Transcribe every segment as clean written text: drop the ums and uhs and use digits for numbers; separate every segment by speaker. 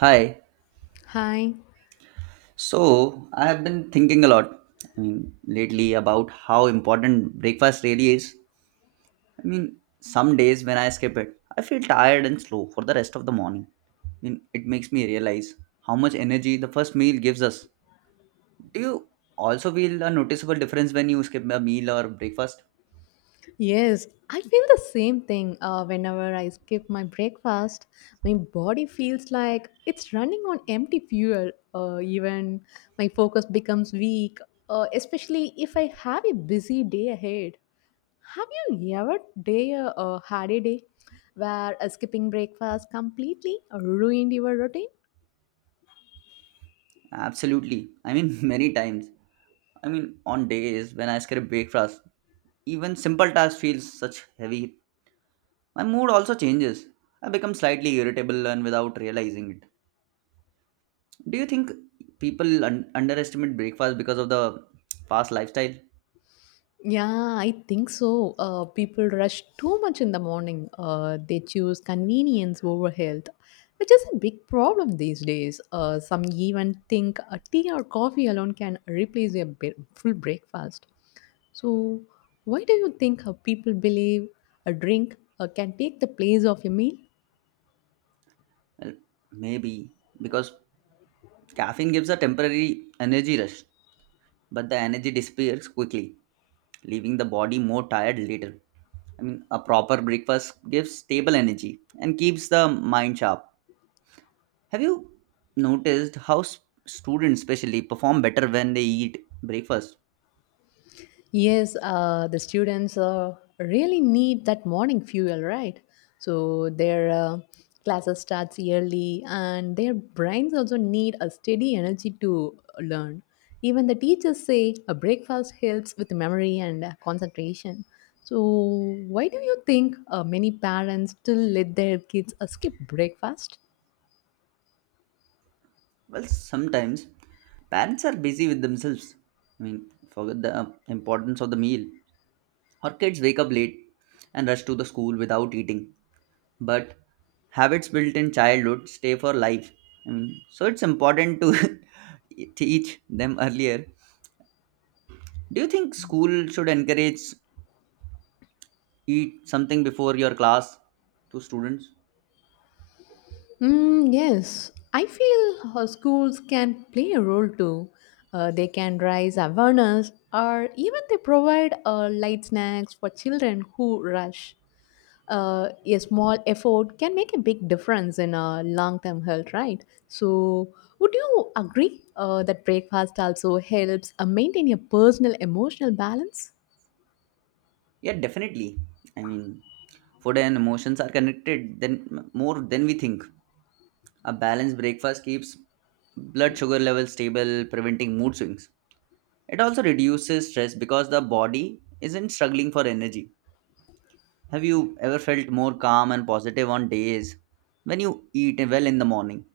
Speaker 1: Hi.
Speaker 2: Hi.
Speaker 1: So I have been thinking a lot, I mean, lately about how important breakfast really is. I mean, some days when I skip it, I feel tired and slow for the rest of the morning. I mean, it makes me realize how much energy the first meal gives us. Do you also feel a noticeable difference when you skip a meal or breakfast?
Speaker 2: Yes, I feel the same thing whenever I skip my breakfast. My body feels like it's running on empty fuel. Even my focus becomes weak, especially if I have a busy day ahead. Have you ever day Had a day where skipping breakfast completely ruined your routine?
Speaker 1: Absolutely. I mean, many times. I mean, on days when I skip breakfast, even simple tasks feel such heavy. My mood also changes. I become slightly irritable and without realizing it. Do you think people underestimate breakfast because of the fast lifestyle?
Speaker 2: Yeah, I think so. People rush too much in the morning. They choose convenience over health, which is a big problem these days. Some even think a tea or coffee alone can replace a full breakfast. So, why do you think people believe a drink can take the place of a meal?
Speaker 1: Well, maybe because caffeine gives a temporary energy rush, but the energy disappears quickly, leaving the body more tired later. I mean, a proper breakfast gives stable energy and keeps the mind sharp. Have you noticed how students, especially, perform better when they eat breakfast?
Speaker 2: Yes, the students really need that morning fuel, right? So their classes starts early, and their brains also need a steady energy to learn. Even the teachers say a breakfast helps with memory and concentration. So why do you think many parents still let their kids skip breakfast?
Speaker 1: Well, sometimes parents are busy with themselves. I mean, forget the importance of the meal. Or kids wake up late and rush to the school without eating. But habits built in childhood stay for life. I mean, so it's important to teach them earlier. Do you think school should encourage eat something before your class to students?
Speaker 2: Mm, yes, I feel schools can play a role too. They can raise awareness or even they provide light snacks for children who rush. A small effort can make a big difference in a long-term health, right? So, would you agree that breakfast also helps maintain a personal emotional balance?
Speaker 1: Yeah, definitely. I mean, food and emotions are connected then more than we think. A balanced breakfast keeps blood sugar levels stable, preventing mood swings. It also reduces stress because the body isn't struggling for energy. Have you ever felt more calm and positive on days when you eat well in the morning?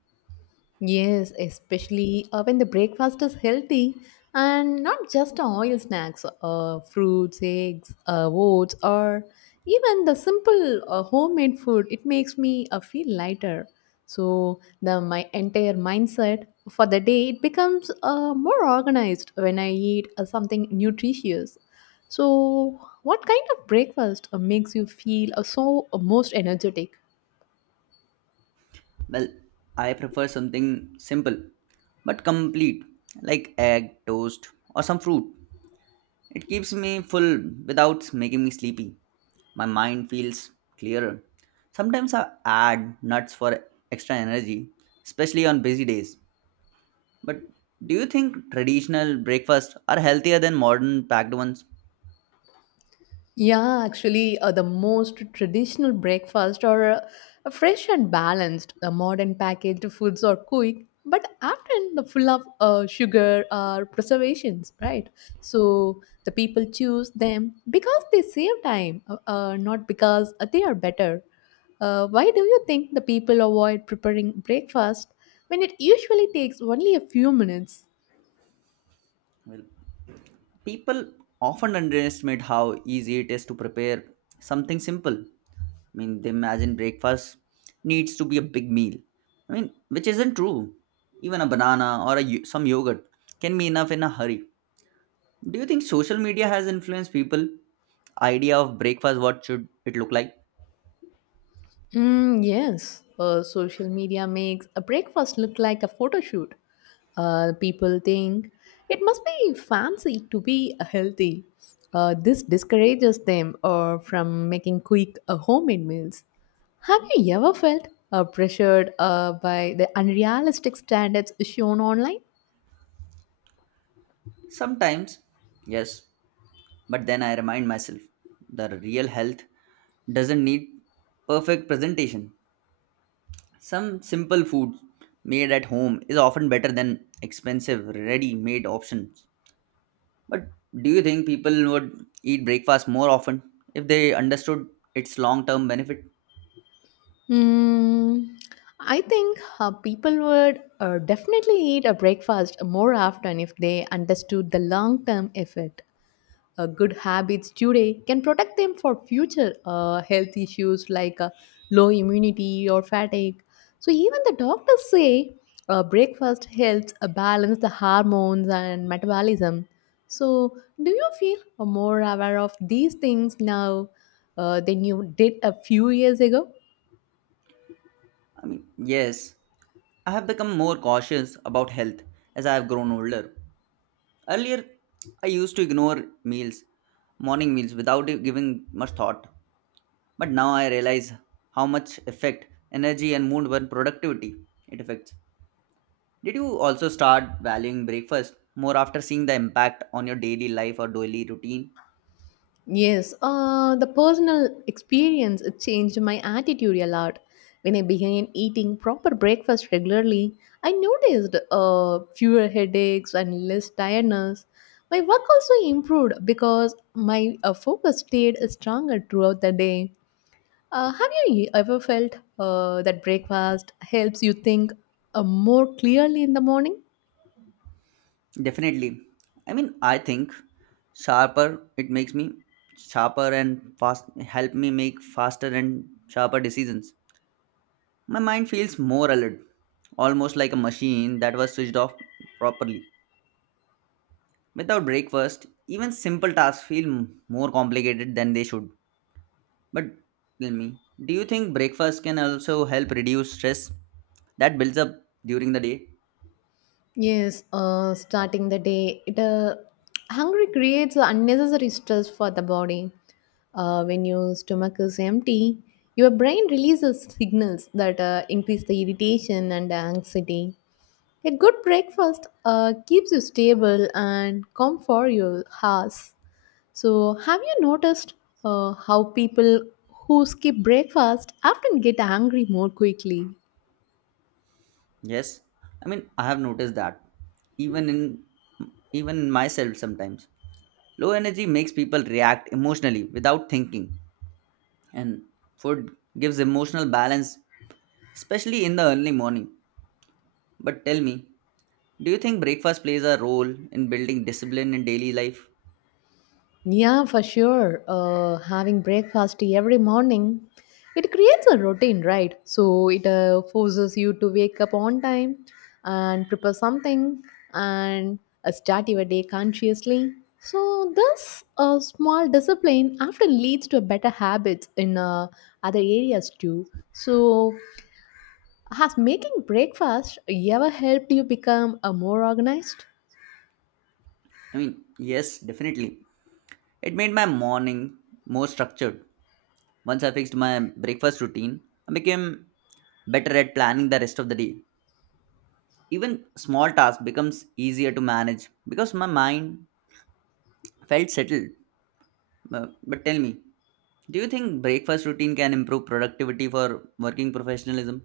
Speaker 2: Yes, especially when the breakfast is healthy and not just oil snacks, fruits, eggs, oats, or even the simple homemade food. It makes me feel lighter. So the my entire mindset for the day it becomes more organized when I eat something nutritious. So what kind of breakfast makes you feel most energetic?
Speaker 1: Well, I prefer something simple but complete like egg, toast, or some fruit. It keeps me full without making me sleepy. My mind feels clearer. Sometimes I add nuts for extra energy, especially on busy days. But do you think traditional breakfasts are healthier than modern packed ones?
Speaker 2: Yeah, actually, the most traditional breakfast are fresh and balanced. The modern packaged foods are quick, but often the full of sugar or preservations, right? So the people choose them because they save time, not because they are better. Why do you think the people avoid preparing breakfast when it usually takes only a few minutes?
Speaker 1: Well, people often underestimate how easy it is to prepare something simple. I mean, they imagine breakfast needs to be a big meal. I mean, which isn't true. Even a banana or some yogurt can be enough in a hurry. Do you think social media has influenced people idea of breakfast what should it look like?
Speaker 2: Mm, yes, social media makes a breakfast look like a photo shoot. People think it must be fancy to be healthy. This discourages them or from making quick homemade meals. Have you ever felt pressured by the unrealistic standards shown online?
Speaker 1: Sometimes, yes, but then I remind myself the real health doesn't need perfect presentation. Some simple food made at home is often better than expensive ready-made options. But do you think people would eat breakfast more often if they understood its long-term benefit?
Speaker 2: Mm, I think people would definitely eat a breakfast more often if they understood the long term effect. Good habits today can protect them for future health issues like low immunity or fatigue. So even the doctors say breakfast helps balance the hormones and metabolism. So do you feel more aware of these things now than you did a few years ago?
Speaker 1: I mean, yes, I have become more cautious about health as I have grown older. Earlier, I used to ignore meals, morning meals, without giving much thought. But now I realize how much effect energy and mood and productivity it affects. Did you also start valuing breakfast more after seeing the impact on your daily life or daily routine?
Speaker 2: Yes, the personal experience it changed my attitude a lot. When I began eating proper breakfast regularly, I noticed fewer headaches and less tiredness. My work also improved because my focus stayed stronger throughout the day. Ever felt that breakfast helps you think more clearly in the morning?
Speaker 1: Definitely. I mean, I think sharper it makes me sharper and fast help me make faster and sharper decisions. My mind feels more alert, almost like a machine that was switched off properly. Without breakfast, even simple tasks feel more complicated than they should. But tell me, do you think breakfast can also help reduce stress that builds up during the day?
Speaker 2: Yes, starting the day, it hungry creates unnecessary stress for the body. When your stomach is empty, your brain releases signals that increase the irritation and anxiety. A good breakfast keeps you stable and calm for your house. So, have you noticed how people who skip breakfast often get angry more quickly?
Speaker 1: Yes, I mean, I have noticed that even in even in myself sometimes. Low energy makes people react emotionally without thinking, and food gives emotional balance, especially in the early morning. But tell me, do you think breakfast plays a role in building discipline in daily life?
Speaker 2: Yeah, for sure. Having breakfast every morning, it creates a routine, right? So it forces you to wake up on time and prepare something and start your day consciously. So this small discipline often leads to better habits in other areas too. So has making breakfast ever helped you become more organized?
Speaker 1: I mean, yes, definitely. It made my morning more structured. Once I fixed my breakfast routine, I became better at planning the rest of the day. Even small tasks becomes easier to manage because my mind felt settled. But tell me, do you think breakfast routine can improve productivity for working professionalism?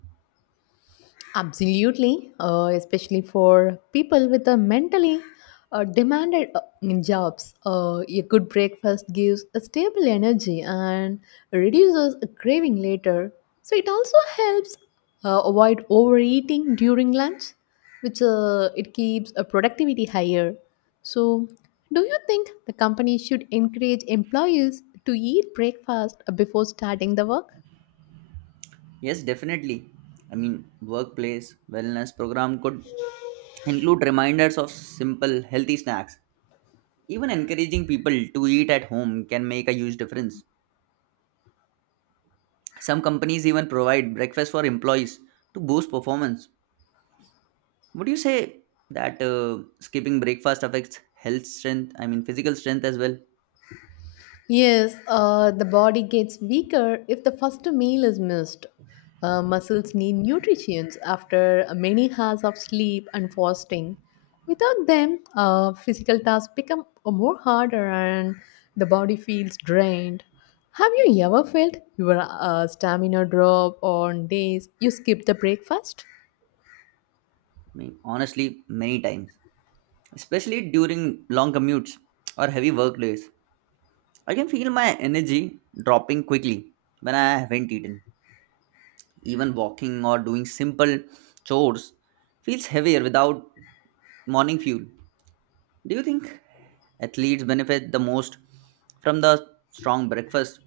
Speaker 2: Absolutely, especially for people with a mentally demanded jobs. A good breakfast gives a stable energy and reduces a craving later. So it also helps avoid overeating during lunch, which it keeps a productivity higher. So, do you think the company should encourage employees to eat breakfast before starting the work?
Speaker 1: Yes, definitely. I mean, workplace wellness program could include reminders of simple, healthy snacks. Even encouraging people to eat at home can make a huge difference. Some companies even provide breakfast for employees to boost performance. Would you say that skipping breakfast affects health strength, I mean, physical strength as well? I
Speaker 2: Yes, the body gets weaker if the first meal is missed. Muscles need nutrition after many hours of sleep and fasting. Without them, physical tasks become more harder and the body feels drained. Have you ever felt your stamina drop on days you skip the breakfast?
Speaker 1: mean, honestly, many times, especially during long commutes or heavy work days. I can feel my energy dropping quickly when I haven't eaten. Even walking or doing simple chores feels heavier without morning fuel. Do you think athletes benefit the most from the strong breakfast?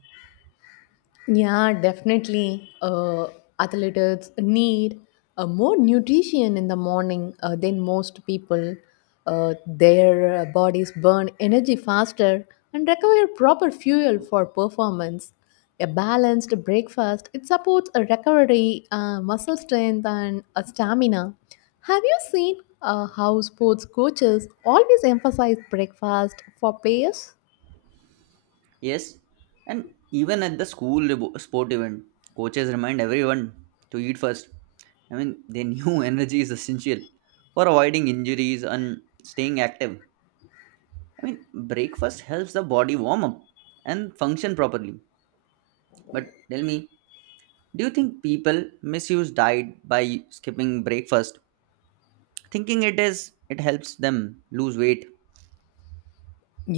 Speaker 2: Yeah, definitely. Athletes need more nutrition in the morning than most people. Their bodies burn energy faster and require proper fuel for performance. A balanced breakfast it supports a recovery, muscle strength, and a stamina. Have you seen how sports coaches always emphasize breakfast for players?
Speaker 1: Yes, and even at the school sport event, coaches remind everyone to eat first. I mean, they knew energy is essential for avoiding injuries and staying active. I mean, breakfast helps the body warm up and function properly. But tell me, do you think people misuse diet by skipping breakfast, thinking it helps them lose weight?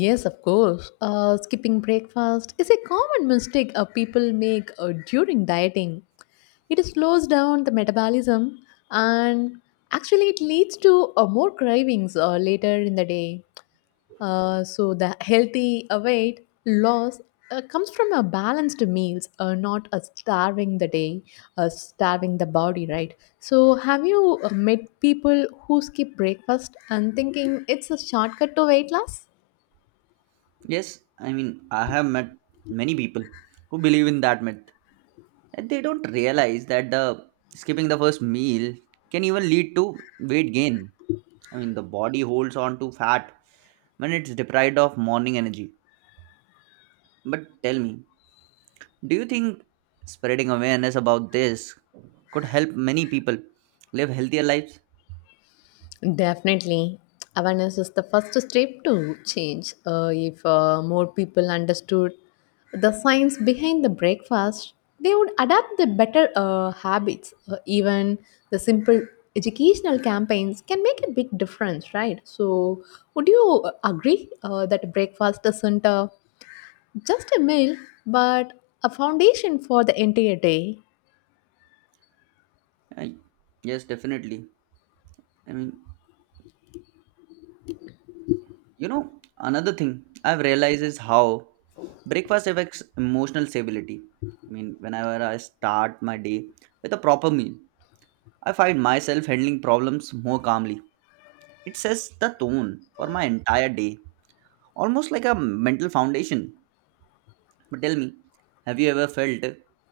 Speaker 2: Yes, of course. Skipping breakfast is a common mistake people make during dieting. It slows down the metabolism and actually it leads to more cravings later in the day. So the healthy weight loss comes from a balanced meals, not a starving the day, starving the body, right? So have you met people who skip breakfast and thinking it's a shortcut to weight loss?
Speaker 1: Yes, I mean I have met many people who believe in that myth. And they don't realize that the skipping the first meal can even lead to weight gain. I mean the body holds on to fat when it's deprived of morning energy. But tell me, do you think spreading awareness about this could help many people live healthier lives?
Speaker 2: Definitely. Awareness is the first step to change. If more people understood the science behind the breakfast, they would adapt the better habits. Even the simple educational campaigns can make a big difference, right? So, would you agree that breakfast isn't just a meal, but a foundation for the entire day?
Speaker 1: I, yes, definitely. I mean, another thing I've realized is how breakfast affects emotional stability. I mean, whenever I start my day with a proper meal, I find myself handling problems more calmly. It sets the tone for my entire day, almost like a mental foundation. But tell me, have you ever felt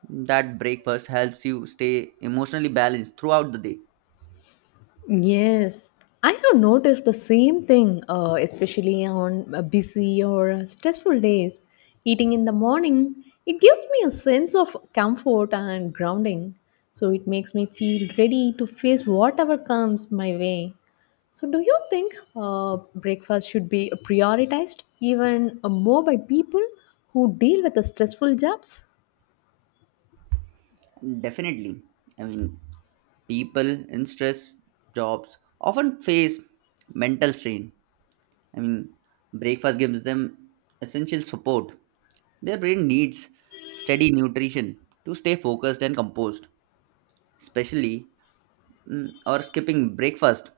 Speaker 1: that breakfast helps you stay emotionally balanced throughout the day?
Speaker 2: Yes, I have noticed the same thing, especially on busy or stressful days. Eating in the morning, it gives me a sense of comfort and grounding. So it makes me feel ready to face whatever comes my way. So, do you think breakfast should be prioritized even more by people who deal with the stressful jobs?
Speaker 1: Definitely. I mean, people in stress jobs often face mental strain. I mean, breakfast gives them essential support. Their brain needs steady nutrition to stay focused and composed. Especially, or skipping breakfast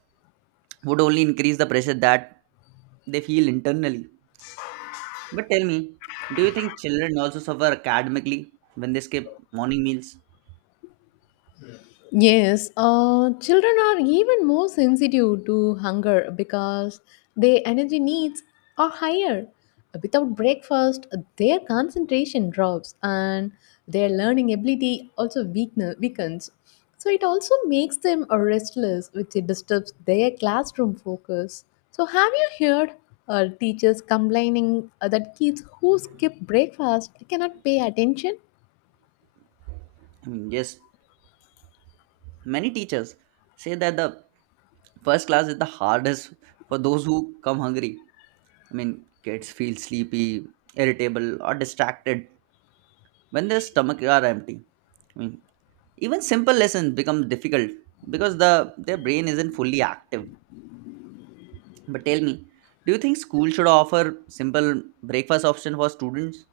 Speaker 1: would only increase the pressure that they feel internally. But tell me, do you think children also suffer academically when they skip morning meals?
Speaker 2: Yes, children are even more sensitive to hunger because their energy needs are higher. Without breakfast, their concentration drops and their learning ability also weakens. So it also makes them restless, which it disturbs their classroom focus. So have you heard teachers complaining that kids who skip breakfast cannot pay attention?
Speaker 1: I mean, yes, many teachers say that the first class is the hardest for those who come hungry. I mean, kids feel sleepy, irritable, or distracted when their stomach are empty. I mean, even simple lessons become difficult because their brain isn't fully active. But tell me, do you think school should offer simple breakfast option for students?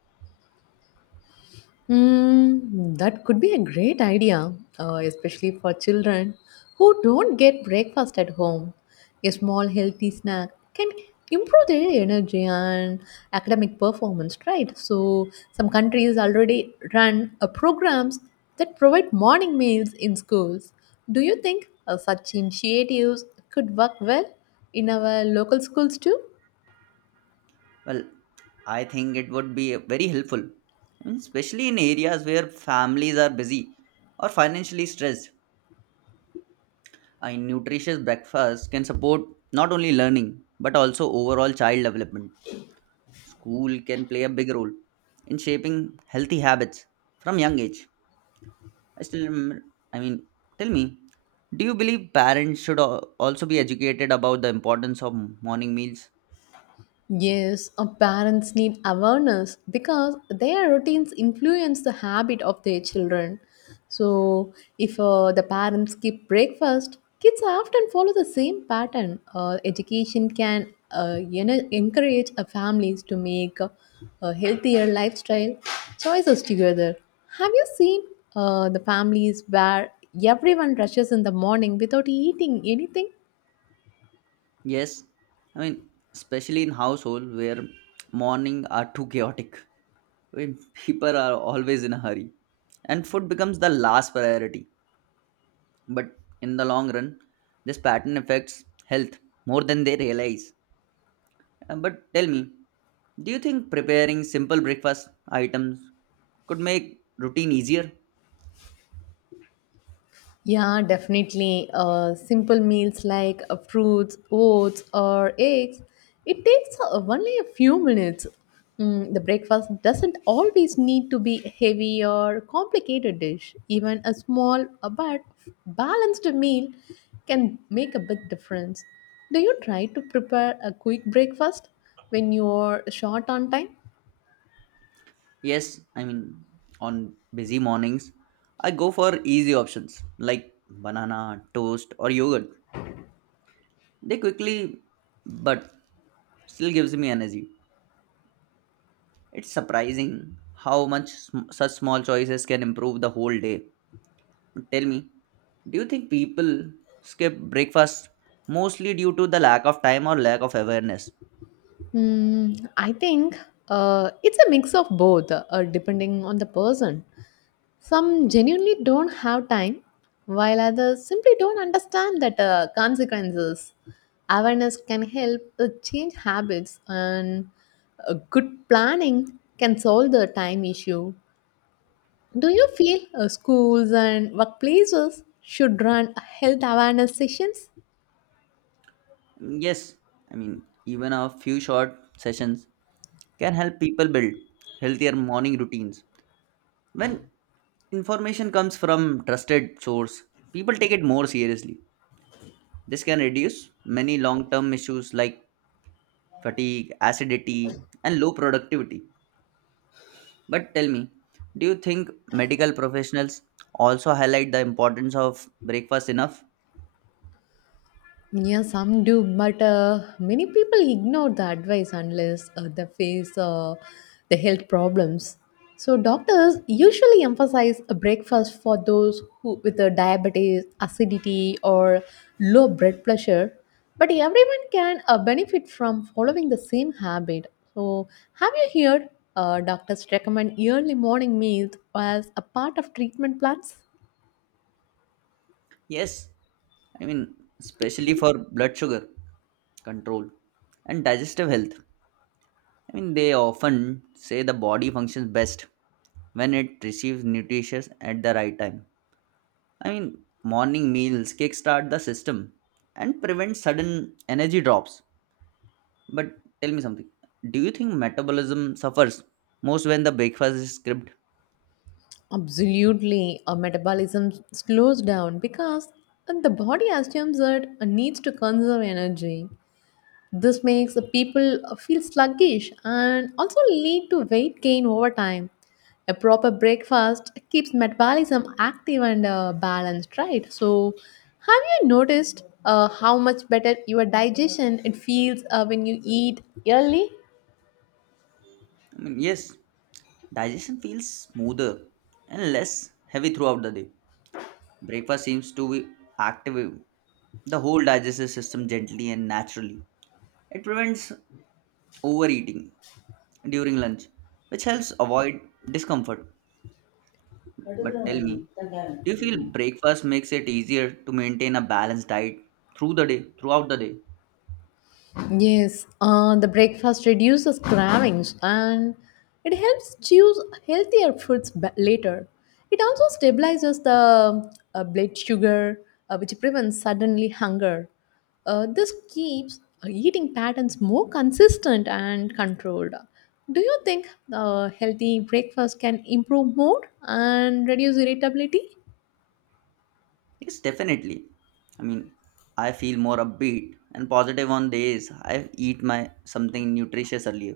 Speaker 2: Hmm, that could be a great idea, especially for children who don't get breakfast at home. A small healthy snack can improve their energy and academic performance, right? So, some countries already run programs that provide morning meals in schools. Do you think such initiatives could work well in our local schools too?
Speaker 1: Well, I think it would be very helpful, especially in areas where families are busy or financially stressed. A nutritious breakfast can support not only learning but also overall child development. School can play a big role in shaping healthy habits from young age. I still remember, I mean, tell me, do you believe parents should also be educated about the importance of morning meals?
Speaker 2: Yes, our parents need awareness because their routines influence the habit of their children. So, if the parents skip breakfast, kids often follow the same pattern. Education can encourage families to make a healthier lifestyle choices together. Have you seen the families where everyone rushes in the morning without eating anything?
Speaker 1: Yes, I mean, especially in household where morning are too chaotic, when people are always in a hurry, and food becomes the last priority but in the long run this pattern affects health more than they realize. But tell me, do you think preparing simple breakfast items could make routine easier?
Speaker 2: Yeah, definitely. Simple meals like fruits, oats, or eggs. It takes only a few minutes. Mm, the breakfast doesn't always need to be heavy or complicated dish. Even a small but balanced meal can make a big difference. Do you try to prepare a quick breakfast when you're short on time?
Speaker 1: Yes, I mean, on busy mornings, I go for easy options like banana toast or yogurt. They quickly but still gives me energy. It's surprising how much such small choices can improve the whole day. Tell me, do you think people skip breakfast mostly due to the lack of time or lack of awareness?
Speaker 2: Hmm. I think it's a mix of both, depending on the person. Some genuinely don't have time, while others simply don't understand that consequences. Awareness can help change habits, and good planning can solve the time issue. Do you feel schools and workplaces should run health awareness sessions?
Speaker 1: Yes, I mean, even a few short sessions can help people build healthier morning routines. When information comes from trusted source, people take it more seriously. This can reduce many long-term issues like fatigue, acidity, and low productivity. But tell me, do you think medical professionals also highlight the importance of breakfast enough?
Speaker 2: Yeah, some do, but many people ignore the advice unless they face the health problems. So doctors usually emphasize a breakfast for those who with a diabetes, acidity, or low blood pressure. But everyone can benefit from following the same habit. So have you heard doctors recommend early morning meals as a part of treatment plans?
Speaker 1: Yes, I mean, especially for blood sugar control and digestive health. I mean, they often say the body functions best when it receives nutrition at the right time. I mean, morning meals kickstart the system and prevent sudden energy drops. But tell me something. Do you think metabolism suffers most when the breakfast is skipped?
Speaker 2: Absolutely, our metabolism slows down because the body assumes that it needs to conserve energy. This makes the people feel sluggish and also lead to weight gain over time. A proper breakfast keeps metabolism active and balanced, right? So, have you noticed how much better your digestion it feels when you eat early?
Speaker 1: I mean, yes, digestion feels smoother and less heavy throughout the day. Breakfast seems to be active the whole digestive system gently and naturally. It prevents overeating during lunch, which helps avoid discomfort. But tell me, do you feel breakfast makes it easier to maintain a balanced diet throughout the day?
Speaker 2: Yes, the breakfast reduces cravings and it helps choose healthier foods later. It also stabilizes the blood sugar, which prevents suddenly hunger. This keeps eating patterns more consistent and controlled. Do you think healthy breakfast can improve mood and reduce irritability?
Speaker 1: Yes, definitely. I mean, I feel more upbeat and positive on days I eat my something nutritious earlier.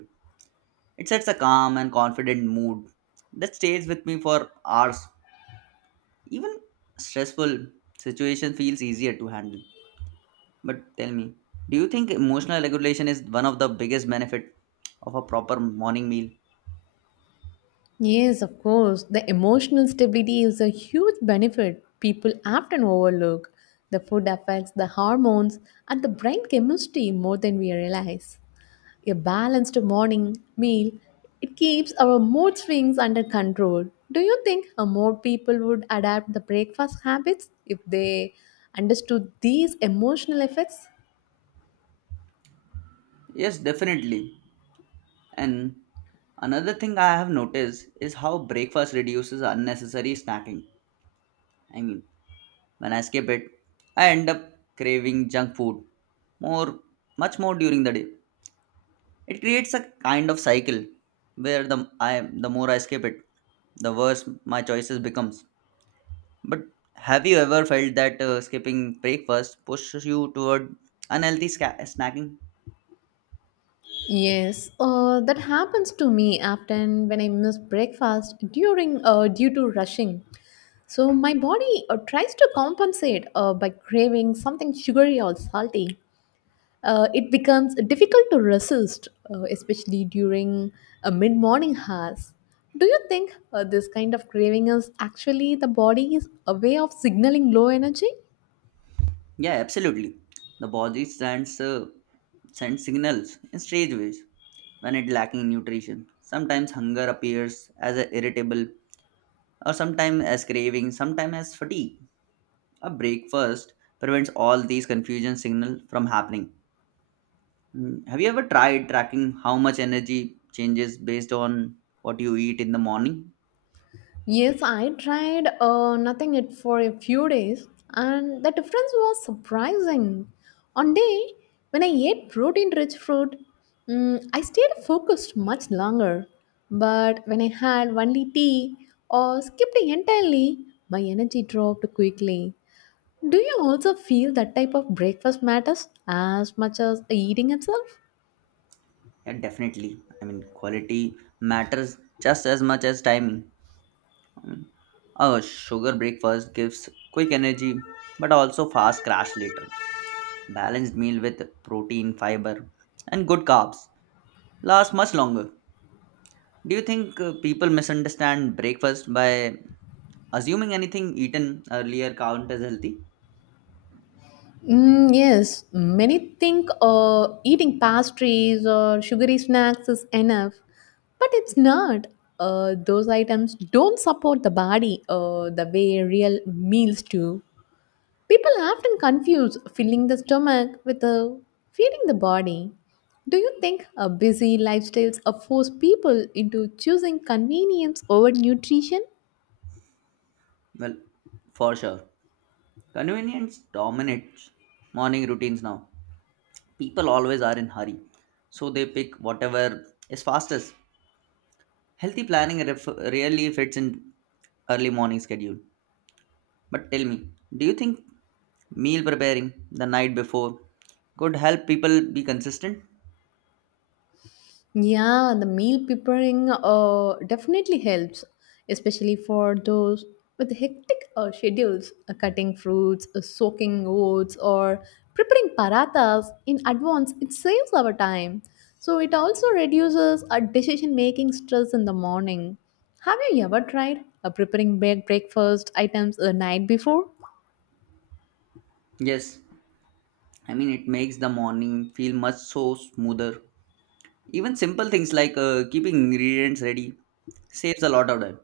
Speaker 1: It sets a calm and confident mood that stays with me for hours. Even stressful situation feels easier to handle. But tell me, do you think emotional regulation is one of the biggest benefit of a proper morning meal?
Speaker 2: Yes, of course. The emotional stability is a huge benefit people often overlook. The food affects the hormones and the brain chemistry more than we realize. A balanced morning meal it keeps our mood swings under control. Do you think more people would adapt the breakfast habits if they understood these emotional effects?
Speaker 1: Yes, definitely. And another thing I have noticed is how breakfast reduces unnecessary snacking. I mean, when I skip it, I end up craving junk food more much more during the day. It creates a kind of cycle where the more I skip it, the worse my choices becomes. But have you ever felt that skipping breakfast pushes you toward unhealthy snacking?
Speaker 2: Yes, that happens to me often when I miss breakfast during due to rushing. So my body tries to compensate by craving something sugary or salty. It becomes difficult to resist, especially during mid-morning hours. Do you think this kind of craving is actually the body's a way of signaling low energy?
Speaker 1: Yeah, absolutely. The body sends signals in strange ways when it lacking nutrition. Sometimes hunger appears as a irritable, or sometimes as craving, sometimes as fatigue. A breakfast prevents all these confusion signal from happening. Have you ever tried tracking how much energy changes based on what you eat in the morning?
Speaker 2: Yes, I tried nothing it for a few days, and the difference was surprising. On day when I ate protein-rich fruit, mm, I stayed focused much longer. But when I had only tea or skipped it entirely, my energy dropped quickly. Do you also feel that type of breakfast matters as much as eating itself?
Speaker 1: Yeah, definitely. I mean, quality matters just as much as timing. I mean, a sugar breakfast gives quick energy but also fast crash later. Balanced meal with protein, fiber, and good carbs lasts much longer. Do you think people misunderstand breakfast by assuming anything eaten earlier count as healthy?
Speaker 2: Mm, yes, many think eating pastries or sugary snacks is enough, but it's not. Those items don't support the body the way real meals do. People often confuse filling the stomach with feeding the body. Do you think busy lifestyles force people into choosing convenience over nutrition?
Speaker 1: Well, for sure. Convenience dominates morning routines now. People always are in hurry, so they pick whatever is fastest. Healthy planning really fits in early morning schedule. But tell me, do you think meal preparing the night before could help people be consistent?
Speaker 2: Yeah, the meal preparing definitely helps, especially for those with hectic schedules, cutting fruits, soaking oats, or preparing parathas in advance. It saves our time. So it also reduces our decision making stress in the morning. Have you ever tried breakfast items the night before?
Speaker 1: Yes, I mean it makes the morning feel much so smoother. Even simple things like keeping ingredients ready saves a lot of time.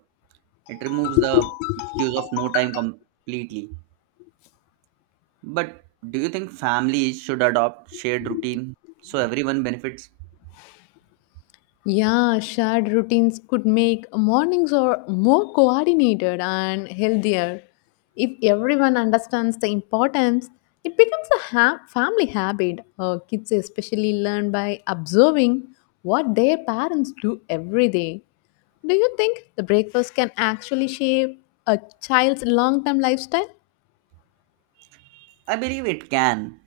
Speaker 1: It removes the excuse of no time completely. But do you think families should adopt shared routine so everyone benefits?
Speaker 2: Yeah, shared routines could make mornings or more coordinated and healthier. If everyone understands the importance, it becomes a family habit. Kids especially learn by observing what their parents do every day. Do you think the breakfast can actually shape a child's long-term lifestyle?
Speaker 1: I believe it can,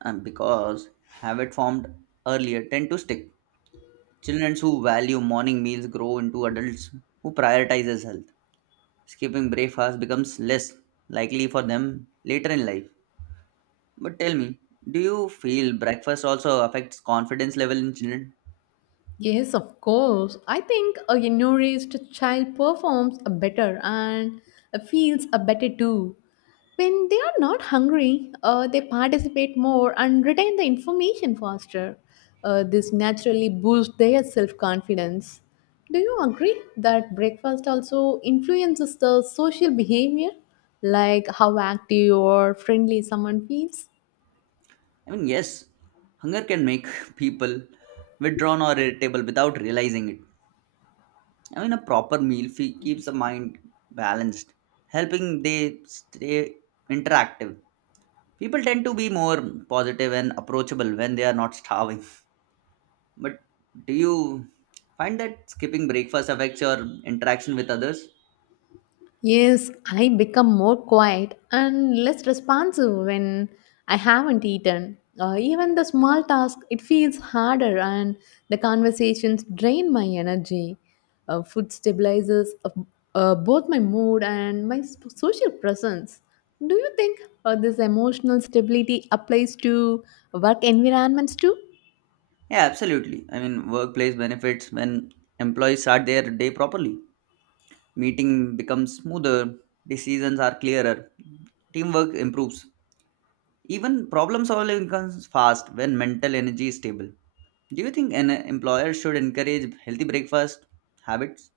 Speaker 1: because habit formed earlier tend to stick. Children who value morning meals grow into adults who prioritizes health. Skipping breakfast becomes less likely for them later in life. But tell me, do you feel breakfast also affects confidence level in children?
Speaker 2: Yes, of course. I think a nourished child performs a better and feels a better too. When they are not hungry, they participate more and retain the information faster. This naturally boosts their self confidence. Do you agree that breakfast also influences the social behavior, like how active or friendly someone feels?
Speaker 1: I mean, yes, hunger can make people withdrawn or irritable without realizing it. I mean, a proper meal fee keeps the mind balanced, helping they stay interactive. People tend to be more positive and approachable when they are not starving. But do you find that skipping breakfast affects your interaction with others?
Speaker 2: Yes, I become more quiet and less responsive when I haven't eaten. Even the small task, it feels harder, and the conversations drain my energy. Food stabilizes both my mood and my social presence. Do you think this emotional stability applies to work environments too?
Speaker 1: Yeah, absolutely. I mean, workplace benefits when employees start their day properly. Meeting becomes smoother, decisions are clearer, teamwork improves. Even problem solving comes fast when mental energy is stable. Do you think an employer should encourage healthy breakfast habits?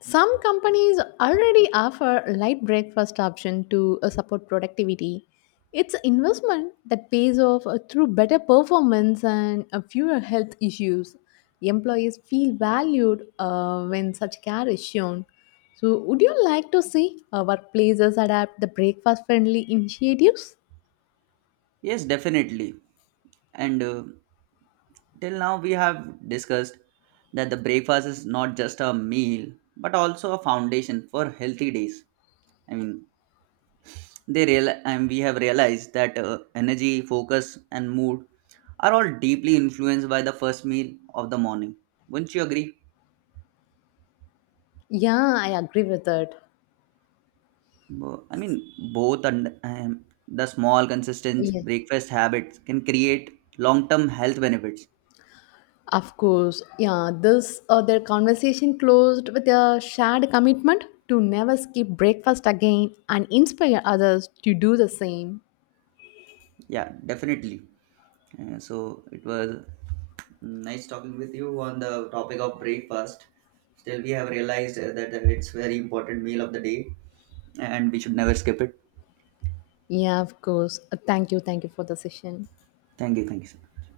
Speaker 2: Some companies already offer light breakfast option to support productivity. It's an investment that pays off through better performance and fewer health issues. Employees feel valued when such care is shown. So, would you like to see workplaces adapt the breakfast friendly initiatives?
Speaker 1: Yes, definitely. And till now, we have discussed that the breakfast is not just a meal but also a foundation for healthy days. I mean, they real and we have realized that energy, focus, and mood are all deeply influenced by the first meal of the morning. Wouldn't you agree?
Speaker 2: Yeah, I agree with that.
Speaker 1: I mean, both and the small,
Speaker 2: Yeah.
Speaker 1: consistent breakfast habits can create long term health benefits.
Speaker 2: Of course, yeah, this their conversation closed with a shared commitment to never skip breakfast again and inspire others to do the same.
Speaker 1: Yeah, definitely. So it was nice talking with you on the topic of breakfast. Still, we have realized that it's very important meal of the day, and we should never skip it.
Speaker 2: Yeah, of course. Thank you. Thank you for the session.
Speaker 1: Thank you so much.